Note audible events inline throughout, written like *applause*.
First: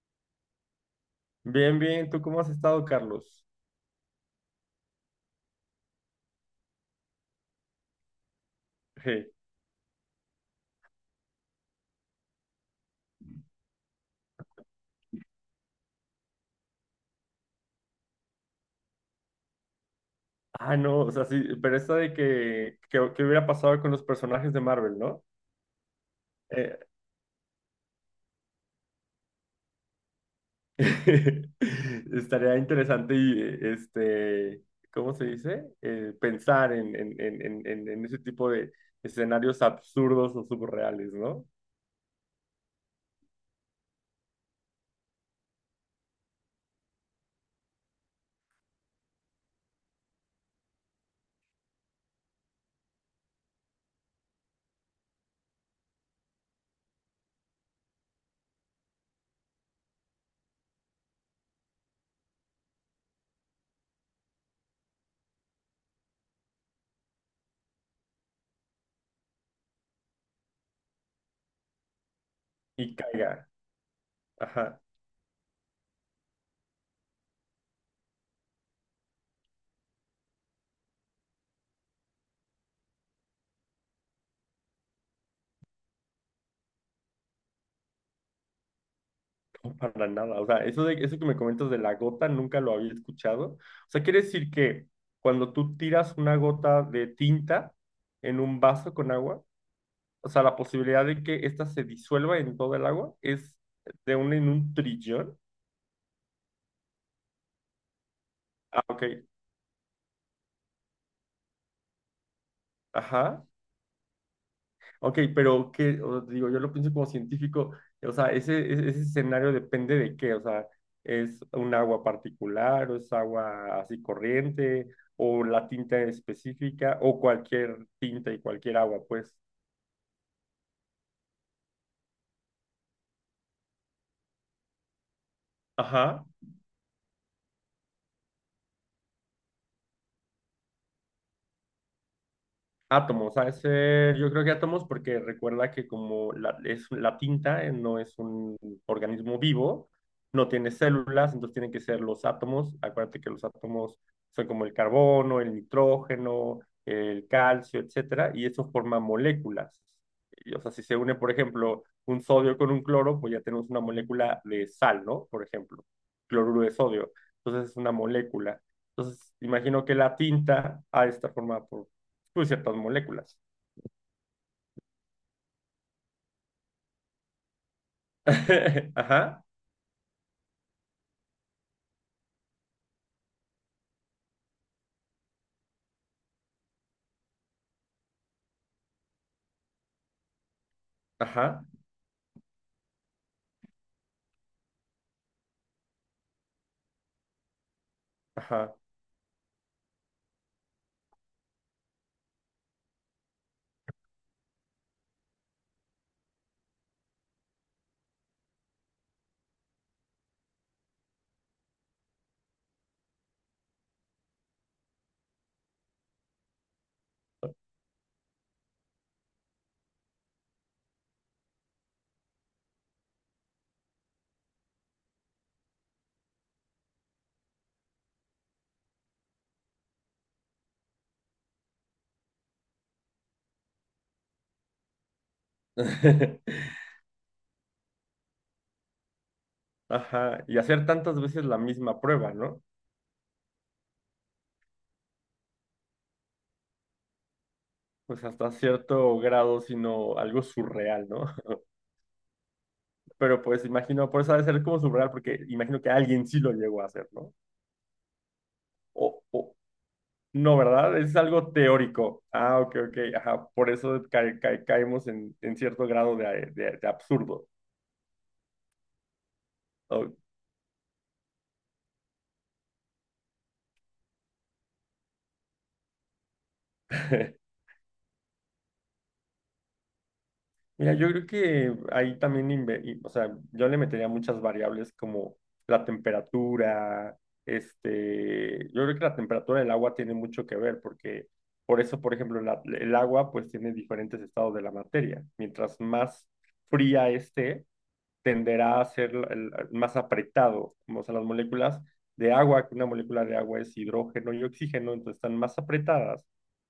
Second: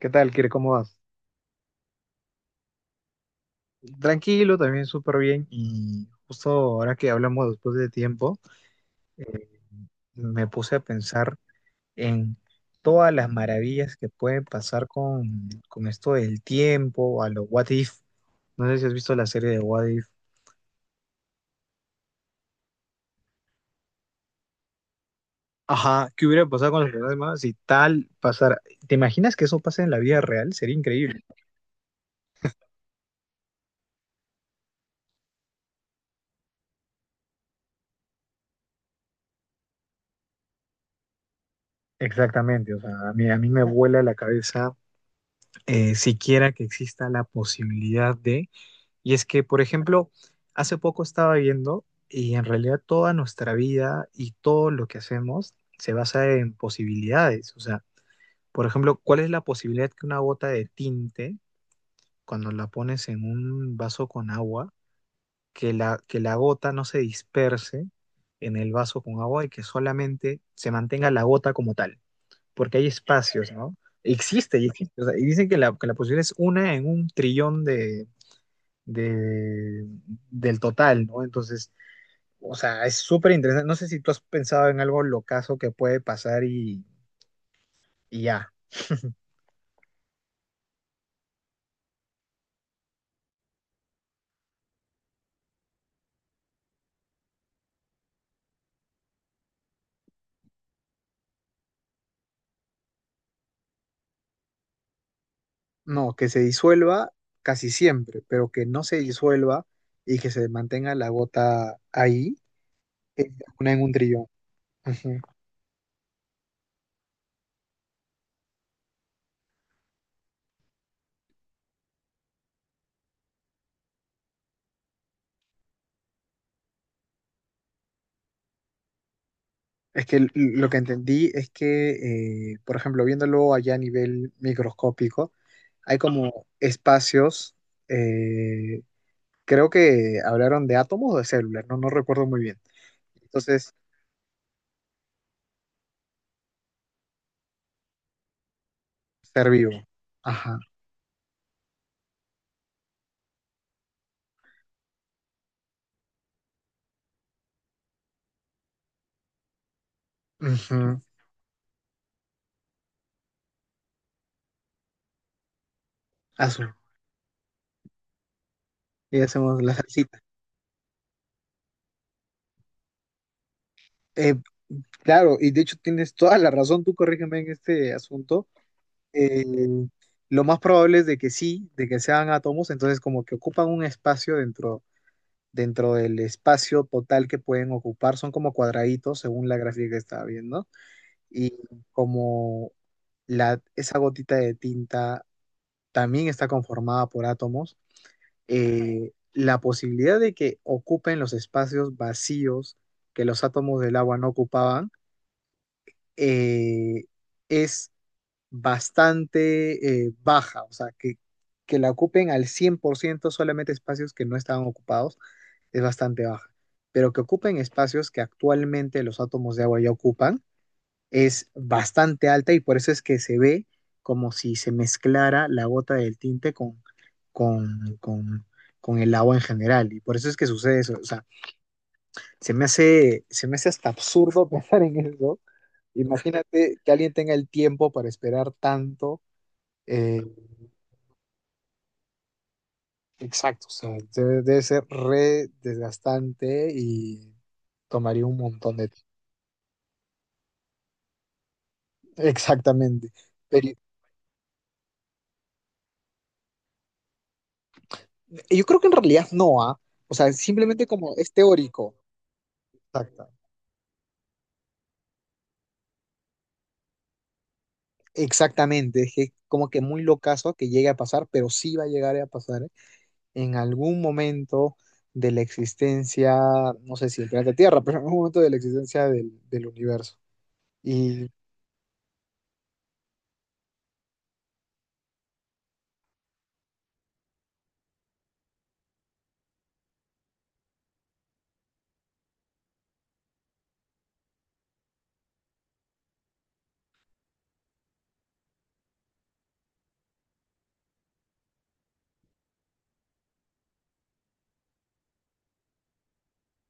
¿Qué tal, Kire? ¿Cómo vas? Bien, bien, ¿tú cómo has estado, Carlos? Tranquilo, también súper bien. Y justo ahora que hablamos después de tiempo, Je. eh, me puse a pensar en todas las maravillas que pueden pasar con esto del tiempo, a lo what if. No sé si has visto la serie de what if. Ah, no, o sea, sí, pero esta de que hubiera pasado con los personajes de Marvel, ¿no? Ajá, ¿qué hubiera pasado con los Eh, problemas si tal pasara? ¿Te imaginas que eso pase en la vida real? Sería increíble. *laughs* estaría interesante y, ¿cómo se dice? Pensar en ese tipo de escenarios absurdos o subreales, ¿no? Exactamente, o sea, a mí me vuela la cabeza siquiera que exista la posibilidad de. Y es que, por ejemplo, hace poco estaba viendo y en realidad toda nuestra vida y todo lo que hacemos se basa en posibilidades. O sea, por ejemplo, ¿cuál es la posibilidad que una gota de tinte, cuando la pones en un vaso con agua, que la gota no se disperse en el vaso con agua y que solamente se mantenga la gota como tal? Porque hay Y caiga. espacios, ¿no? Existe y Ajá. existe. O sea, y dicen que que la posibilidad es una en un trillón de, del total, ¿no? Entonces, o sea, es súper interesante. No sé si tú has pensado en algo locazo que puede pasar y ya. No, para nada. O sea, eso que me comentas de la gota nunca lo había escuchado. O sea, quiere decir que cuando tú tiras una gota de tinta en un vaso con agua, o sea, la posibilidad de que ésta se disuelva en todo el agua es de un en un trillón. No, que se disuelva casi siempre, pero que Ah, no se ok. disuelva y que se mantenga la gota ahí, eh, Ajá. una en un trillón. Ujú. Ok, pero que, digo, yo lo pienso como científico, o sea, ese escenario depende de qué, o sea, es un agua particular, o es agua así corriente, o la tinta específica, o cualquier tinta y cualquier agua, pues. Es que lo que entendí es que, por ejemplo, viéndolo allá a nivel microscópico, hay Ajá. como espacios, eh, creo que hablaron de átomos o de células, no, no recuerdo muy bien. Átomos, ha de Entonces, ser, yo creo que átomos, porque recuerda que la tinta no es un organismo estar vivo. vivo, no Ajá. tiene células, entonces tienen que ser los átomos. Acuérdate que los átomos son como el carbono, el nitrógeno, el calcio, etcétera, y eso forma moléculas. Y, o sea, si se Ujú. une, por ejemplo, un sodio con un cloro, pues ya tenemos una molécula de sal, ¿no? Por ejemplo, cloruro Asu. de sodio. Entonces es una molécula. Y Entonces, hacemos la imagino que la salsita. tinta ha de estar formada por pues ciertas moléculas. Eh, claro, y de hecho tienes toda la razón, tú corrígeme en este asunto. *laughs* Eh, Ajá, lo más probable es de que sí, de que sean átomos, entonces como que ocupan un espacio dentro, dentro del espacio total que pueden ocupar, son como cuadraditos según la gráfica que estaba viendo, y ajá, como esa gotita de tinta también está conformada por átomos, ajá. La posibilidad de que ocupen los espacios vacíos que los átomos del agua no ocupaban eh, es bastante baja, o sea, que la ocupen al 100% solamente espacios que no estaban ocupados es bastante baja, pero que ocupen espacios que actualmente los átomos de agua ya ocupan es bastante alta y por eso es que se ve como si se mezclara la gota del tinte con, con, con el agua en general. Y por eso es que sucede eso. O sea, se me hace hasta absurdo *laughs* pensar en eso. Imagínate *laughs* que alguien tenga el tiempo para esperar tanto. eh, Ajá, y hacer tantas veces la misma prueba, ¿no? exacto, o sea, debe ser re desgastante y Pues tomaría un hasta montón de tiempo. cierto grado, sino algo surreal, ¿no? *laughs* *laughs* Exactamente. Pero pues Pero imagino, por eso ha de ser como surreal, porque imagino que alguien sí lo llegó a hacer, ¿no? yo creo que en O, realidad o- no, ¿ah? O sea, no, simplemente ¿verdad? como Es es algo teórico. teórico. Ah, ok, ok, Exacto. ajá. Por eso caemos en cierto grado de absurdo. Exactamente, es que como que muy Ok. locazo que llegue a pasar, pero sí va a llegar a pasar en algún momento de la existencia, no sé si del *laughs* planeta Tierra, pero en algún momento de la existencia del universo. Mira, yo creo Y que ahí también, o sea, yo le metería muchas variables como la temperatura, yo creo que la temperatura del agua tiene mucho que ver porque por eso, por ejemplo, el agua pues tiene diferentes estados de la materia. Mientras más fría esté, tenderá a ser el más apretado, como son las moléculas de agua, que una molécula de agua es hidrógeno y oxígeno, entonces están más apretadas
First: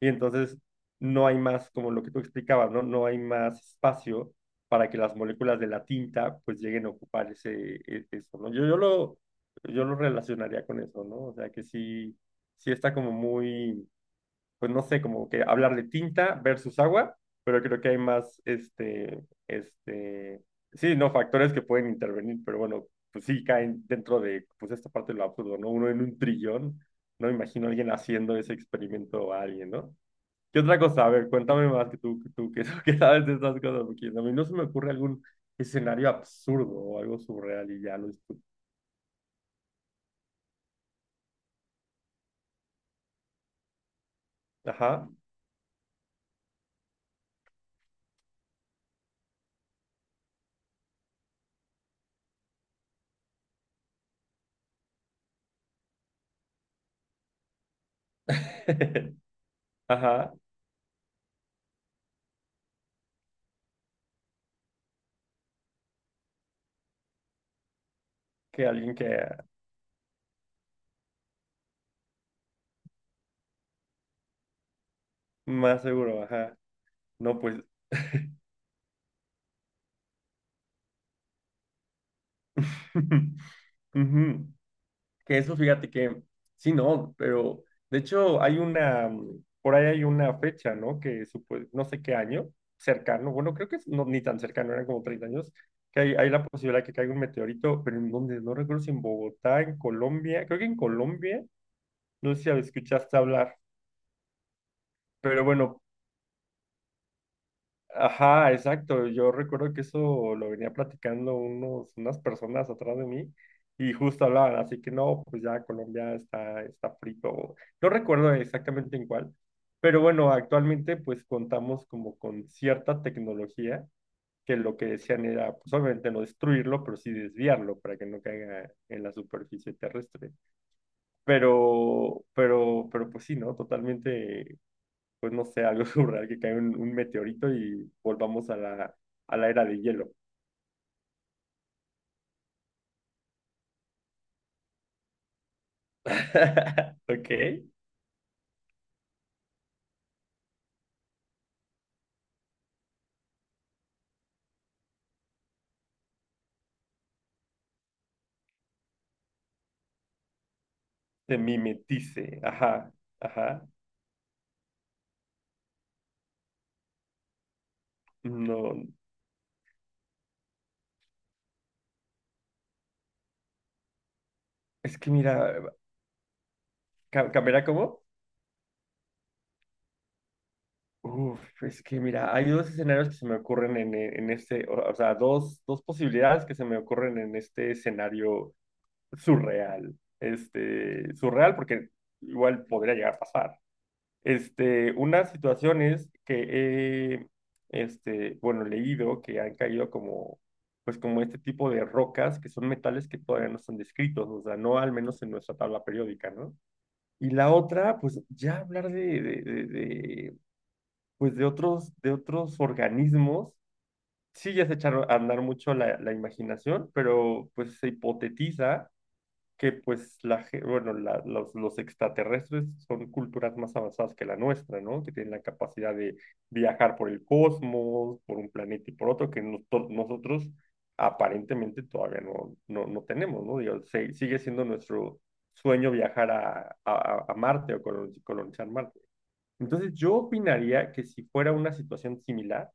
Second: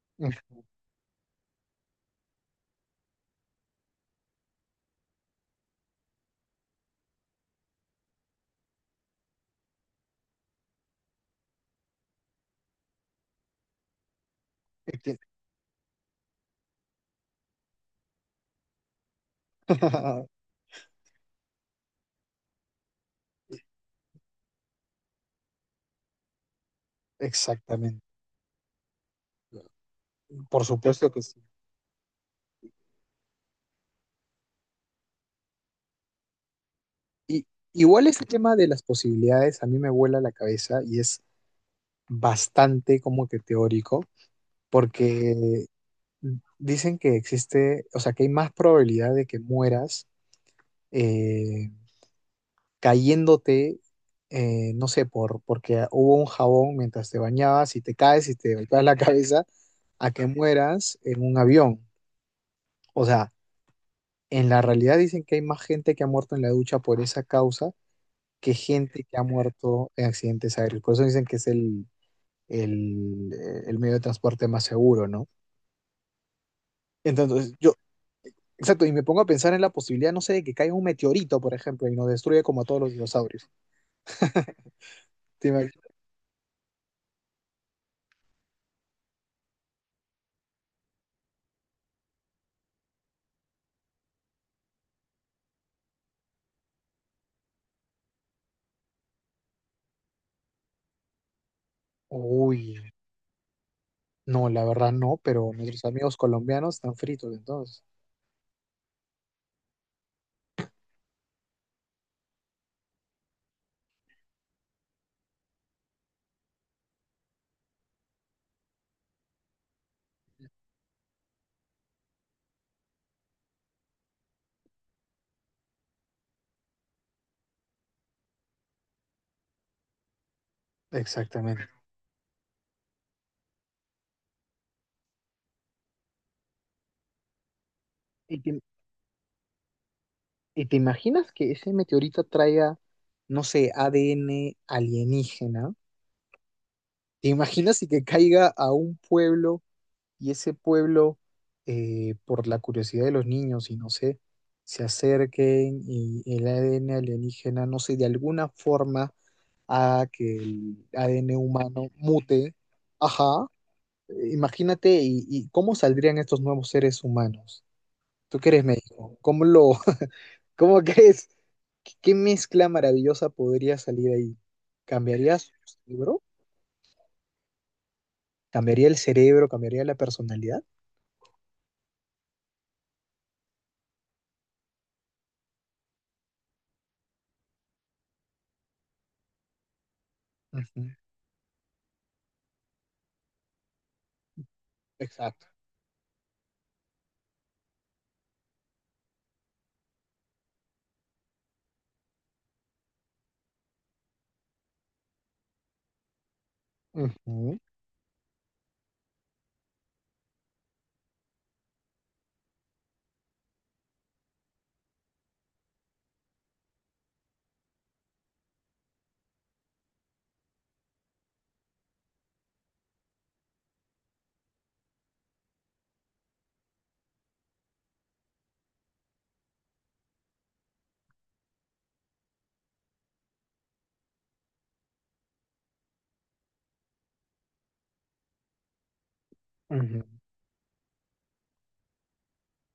y entonces no hay más, como lo que tú explicabas, ¿no? No hay más espacio para que las moléculas de la tinta pues lleguen a ocupar eso, ¿no? Yo lo relacionaría con eso, ¿no? O sea que sí, sí está como muy pues no sé, como que hablar de tinta versus agua, pero creo que hay más, *laughs* este, sí, no, factores que pueden intervenir, pero bueno, pues sí caen dentro de, pues esta parte de lo absurdo, ¿no? Uno en un trillón, no me imagino a alguien exactamente, haciendo ese experimento a alguien, ¿no? ¿Qué por otra cosa? A supuesto que ver, sí. cuéntame más *laughs* que sabes de estas cosas, porque a mí no se me ocurre algún escenario absurdo o algo Y surreal y ya igual lo este discuto. tema de las posibilidades a mí me vuela la cabeza y es bastante como que teórico, Ajá. porque dicen que existe, o sea, que hay más probabilidad de que mueras eh, cayéndote, no sé, porque hubo un jabón mientras te bañabas y te caes y te golpeas la *laughs* cabeza, a que Ajá. mueras en un avión. O sea, en la realidad dicen que hay más gente que ha muerto en la ducha por esa causa que Que alguien gente que que ha muerto en accidentes aéreos. Por eso dicen que es el medio de transporte más seguro, ¿no? más seguro, ajá. No, Entonces, pues. yo, exacto, y me pongo a pensar en la posibilidad, no sé, de que caiga un meteorito, por ejemplo, y nos destruya como a todos los *laughs* dinosaurios. Ujú, que ¿Te eso, imag- fíjate que sí, no, pero de hecho por ahí hay una fecha, ¿no? Que no sé qué año, cercano, bueno, creo que no, ni tan cercano, eran como 30 años, que hay la posibilidad de que caiga un meteorito, pero en donde, no recuerdo si en Bogotá, en Colombia, creo que en Colombia, no sé si Uy, escuchaste hablar, no, la verdad no, pero pero bueno, nuestros amigos colombianos están fritos entonces. ajá, exacto. Yo recuerdo que eso lo venía platicando unas personas atrás de mí y justo hablaban, así que no, pues ya Colombia está frito. No recuerdo exactamente en cuál, pero bueno, actualmente pues contamos como con cierta tecnología que lo que decían era, pues obviamente no destruirlo, pero sí desviarlo para que no caiga en la superficie terrestre. Exactamente. Pero pues sí, ¿no? Totalmente pues no sé, algo *laughs* surreal, que caiga un meteorito y ¿Y volvamos a la era de hielo. y te imaginas que ese meteorito traiga, no sé, ADN alienígena? *laughs* ¿Te Ok, imaginas si que caiga a un pueblo y ese pueblo, por la curiosidad de los niños y no sé, se acerquen y el ADN alienígena, no sé, de alguna forma haga que el ADN se humano mimetice, mute? ajá, Ajá. ajá. Imagínate, y cómo saldrían estos nuevos seres humanos. Tú que eres No, médico, *laughs* ¿cómo crees? ¿Qué, qué mezcla maravillosa podría salir ahí? es que ¿Cambiaría su mira, cerebro? ¿Cambiará cómo? ¿Cambiaría el cerebro? ¿Cambiaría la personalidad? Uf, es que mira, hay dos escenarios que se me ocurren en este, o sea, dos posibilidades que se me ocurren en este escenario surreal. Ujú, Surreal porque igual podría llegar a pasar. Unas exacto. situaciones que he leído que han caído como, pues como este tipo de rocas, que son metales que todavía no están descritos, o sea, no al menos en nuestra tabla periódica, ¿no? Y la Ujú, otra, pues ya hablar de, pues de otros organismos, sí ya se echaron a andar mucho la imaginación, pero pues se hipotetiza que pues la, ge- bueno, la- los extraterrestres son culturas más avanzadas que la nuestra, ¿no? Que tienen la capacidad de viajar por el cosmos, por un planeta y por otro, que nosotros aparentemente todavía no tenemos, ¿no? Digo, sigue siendo nuestro sueño viajar a Marte o colonizar Marte. Entonces ujú, yo opinaría que si fuera una situación similar,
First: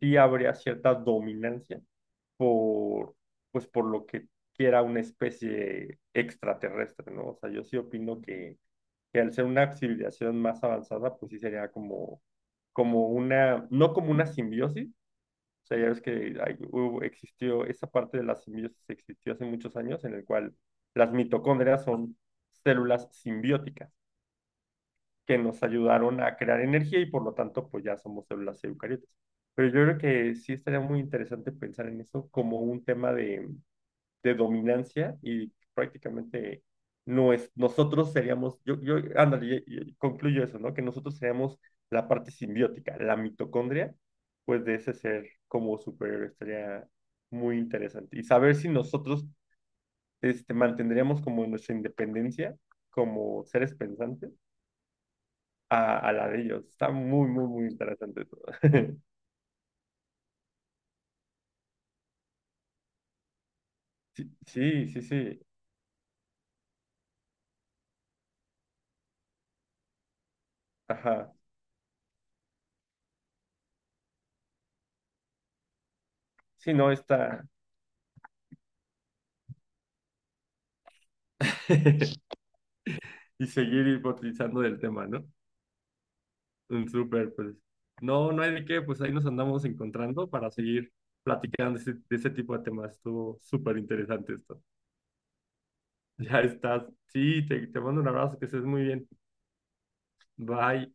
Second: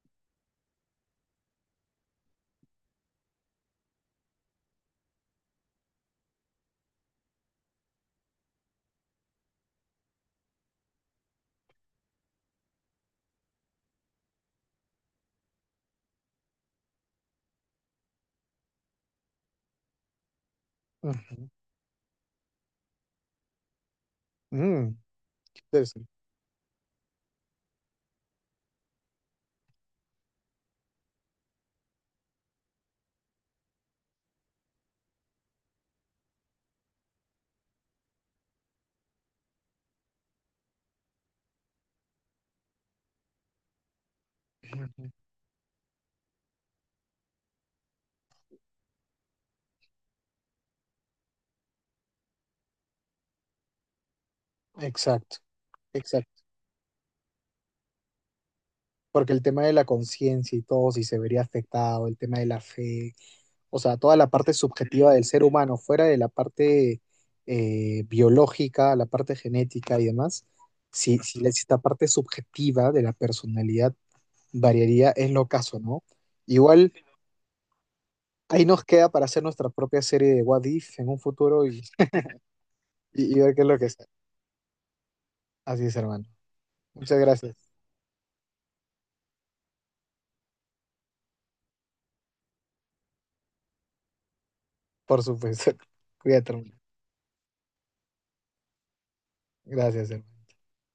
sí habría cierta dominancia por, pues por lo que quiera una especie extraterrestre, ¿no? O sea, yo sí opino que al ser una civilización más avanzada, pues sí sería como una, no como una simbiosis, o sea, ya ves que existió, esa parte de la simbiosis existió hace muchos años, en el cual las ujú. mitocondrias son células simbióticas Mm, que nos interesante. ayudaron a crear energía y por lo tanto, pues ya somos células eucariotas. Pero yo creo que sí estaría muy interesante pensar en eso como un tema de dominancia y prácticamente no es, nosotros seríamos, yo, ándale, y concluyo eso, ¿no? Que nosotros seríamos la parte simbiótica, la mitocondria, pues de ese Ujú. ser como superior estaría muy interesante. Y saber si nosotros mantendríamos como nuestra independencia como seres pensantes Exacto, a la de exacto, ellos. Está muy, muy, muy interesante todo. *laughs* porque el tema de la conciencia y todo, si se vería afectado, el tema de la fe, o sea, toda Sí, la parte sí, sí, subjetiva del ser sí. humano, fuera de la parte biológica, la parte genética y demás, si, Ajá. Si esta parte subjetiva de la personalidad variaría, es lo caso, ¿no? Sí, no, Igual está. ahí nos queda para hacer nuestra propia serie de What If en un futuro y, *laughs* y Y ver qué es lo que seguir es. hipotetizando del tema, ¿no? Así es, hermano. Muchas Súper, pues. gracias, No, no hay de qué, pues ahí nos andamos encontrando para seguir platicando de ese tipo de temas. Estuvo súper interesante esto. *laughs* por supuesto. *laughs* Ya Cuídate, hermano. estás. Sí, te mando un abrazo, que estés muy bien. Gracias, hermano. Bye.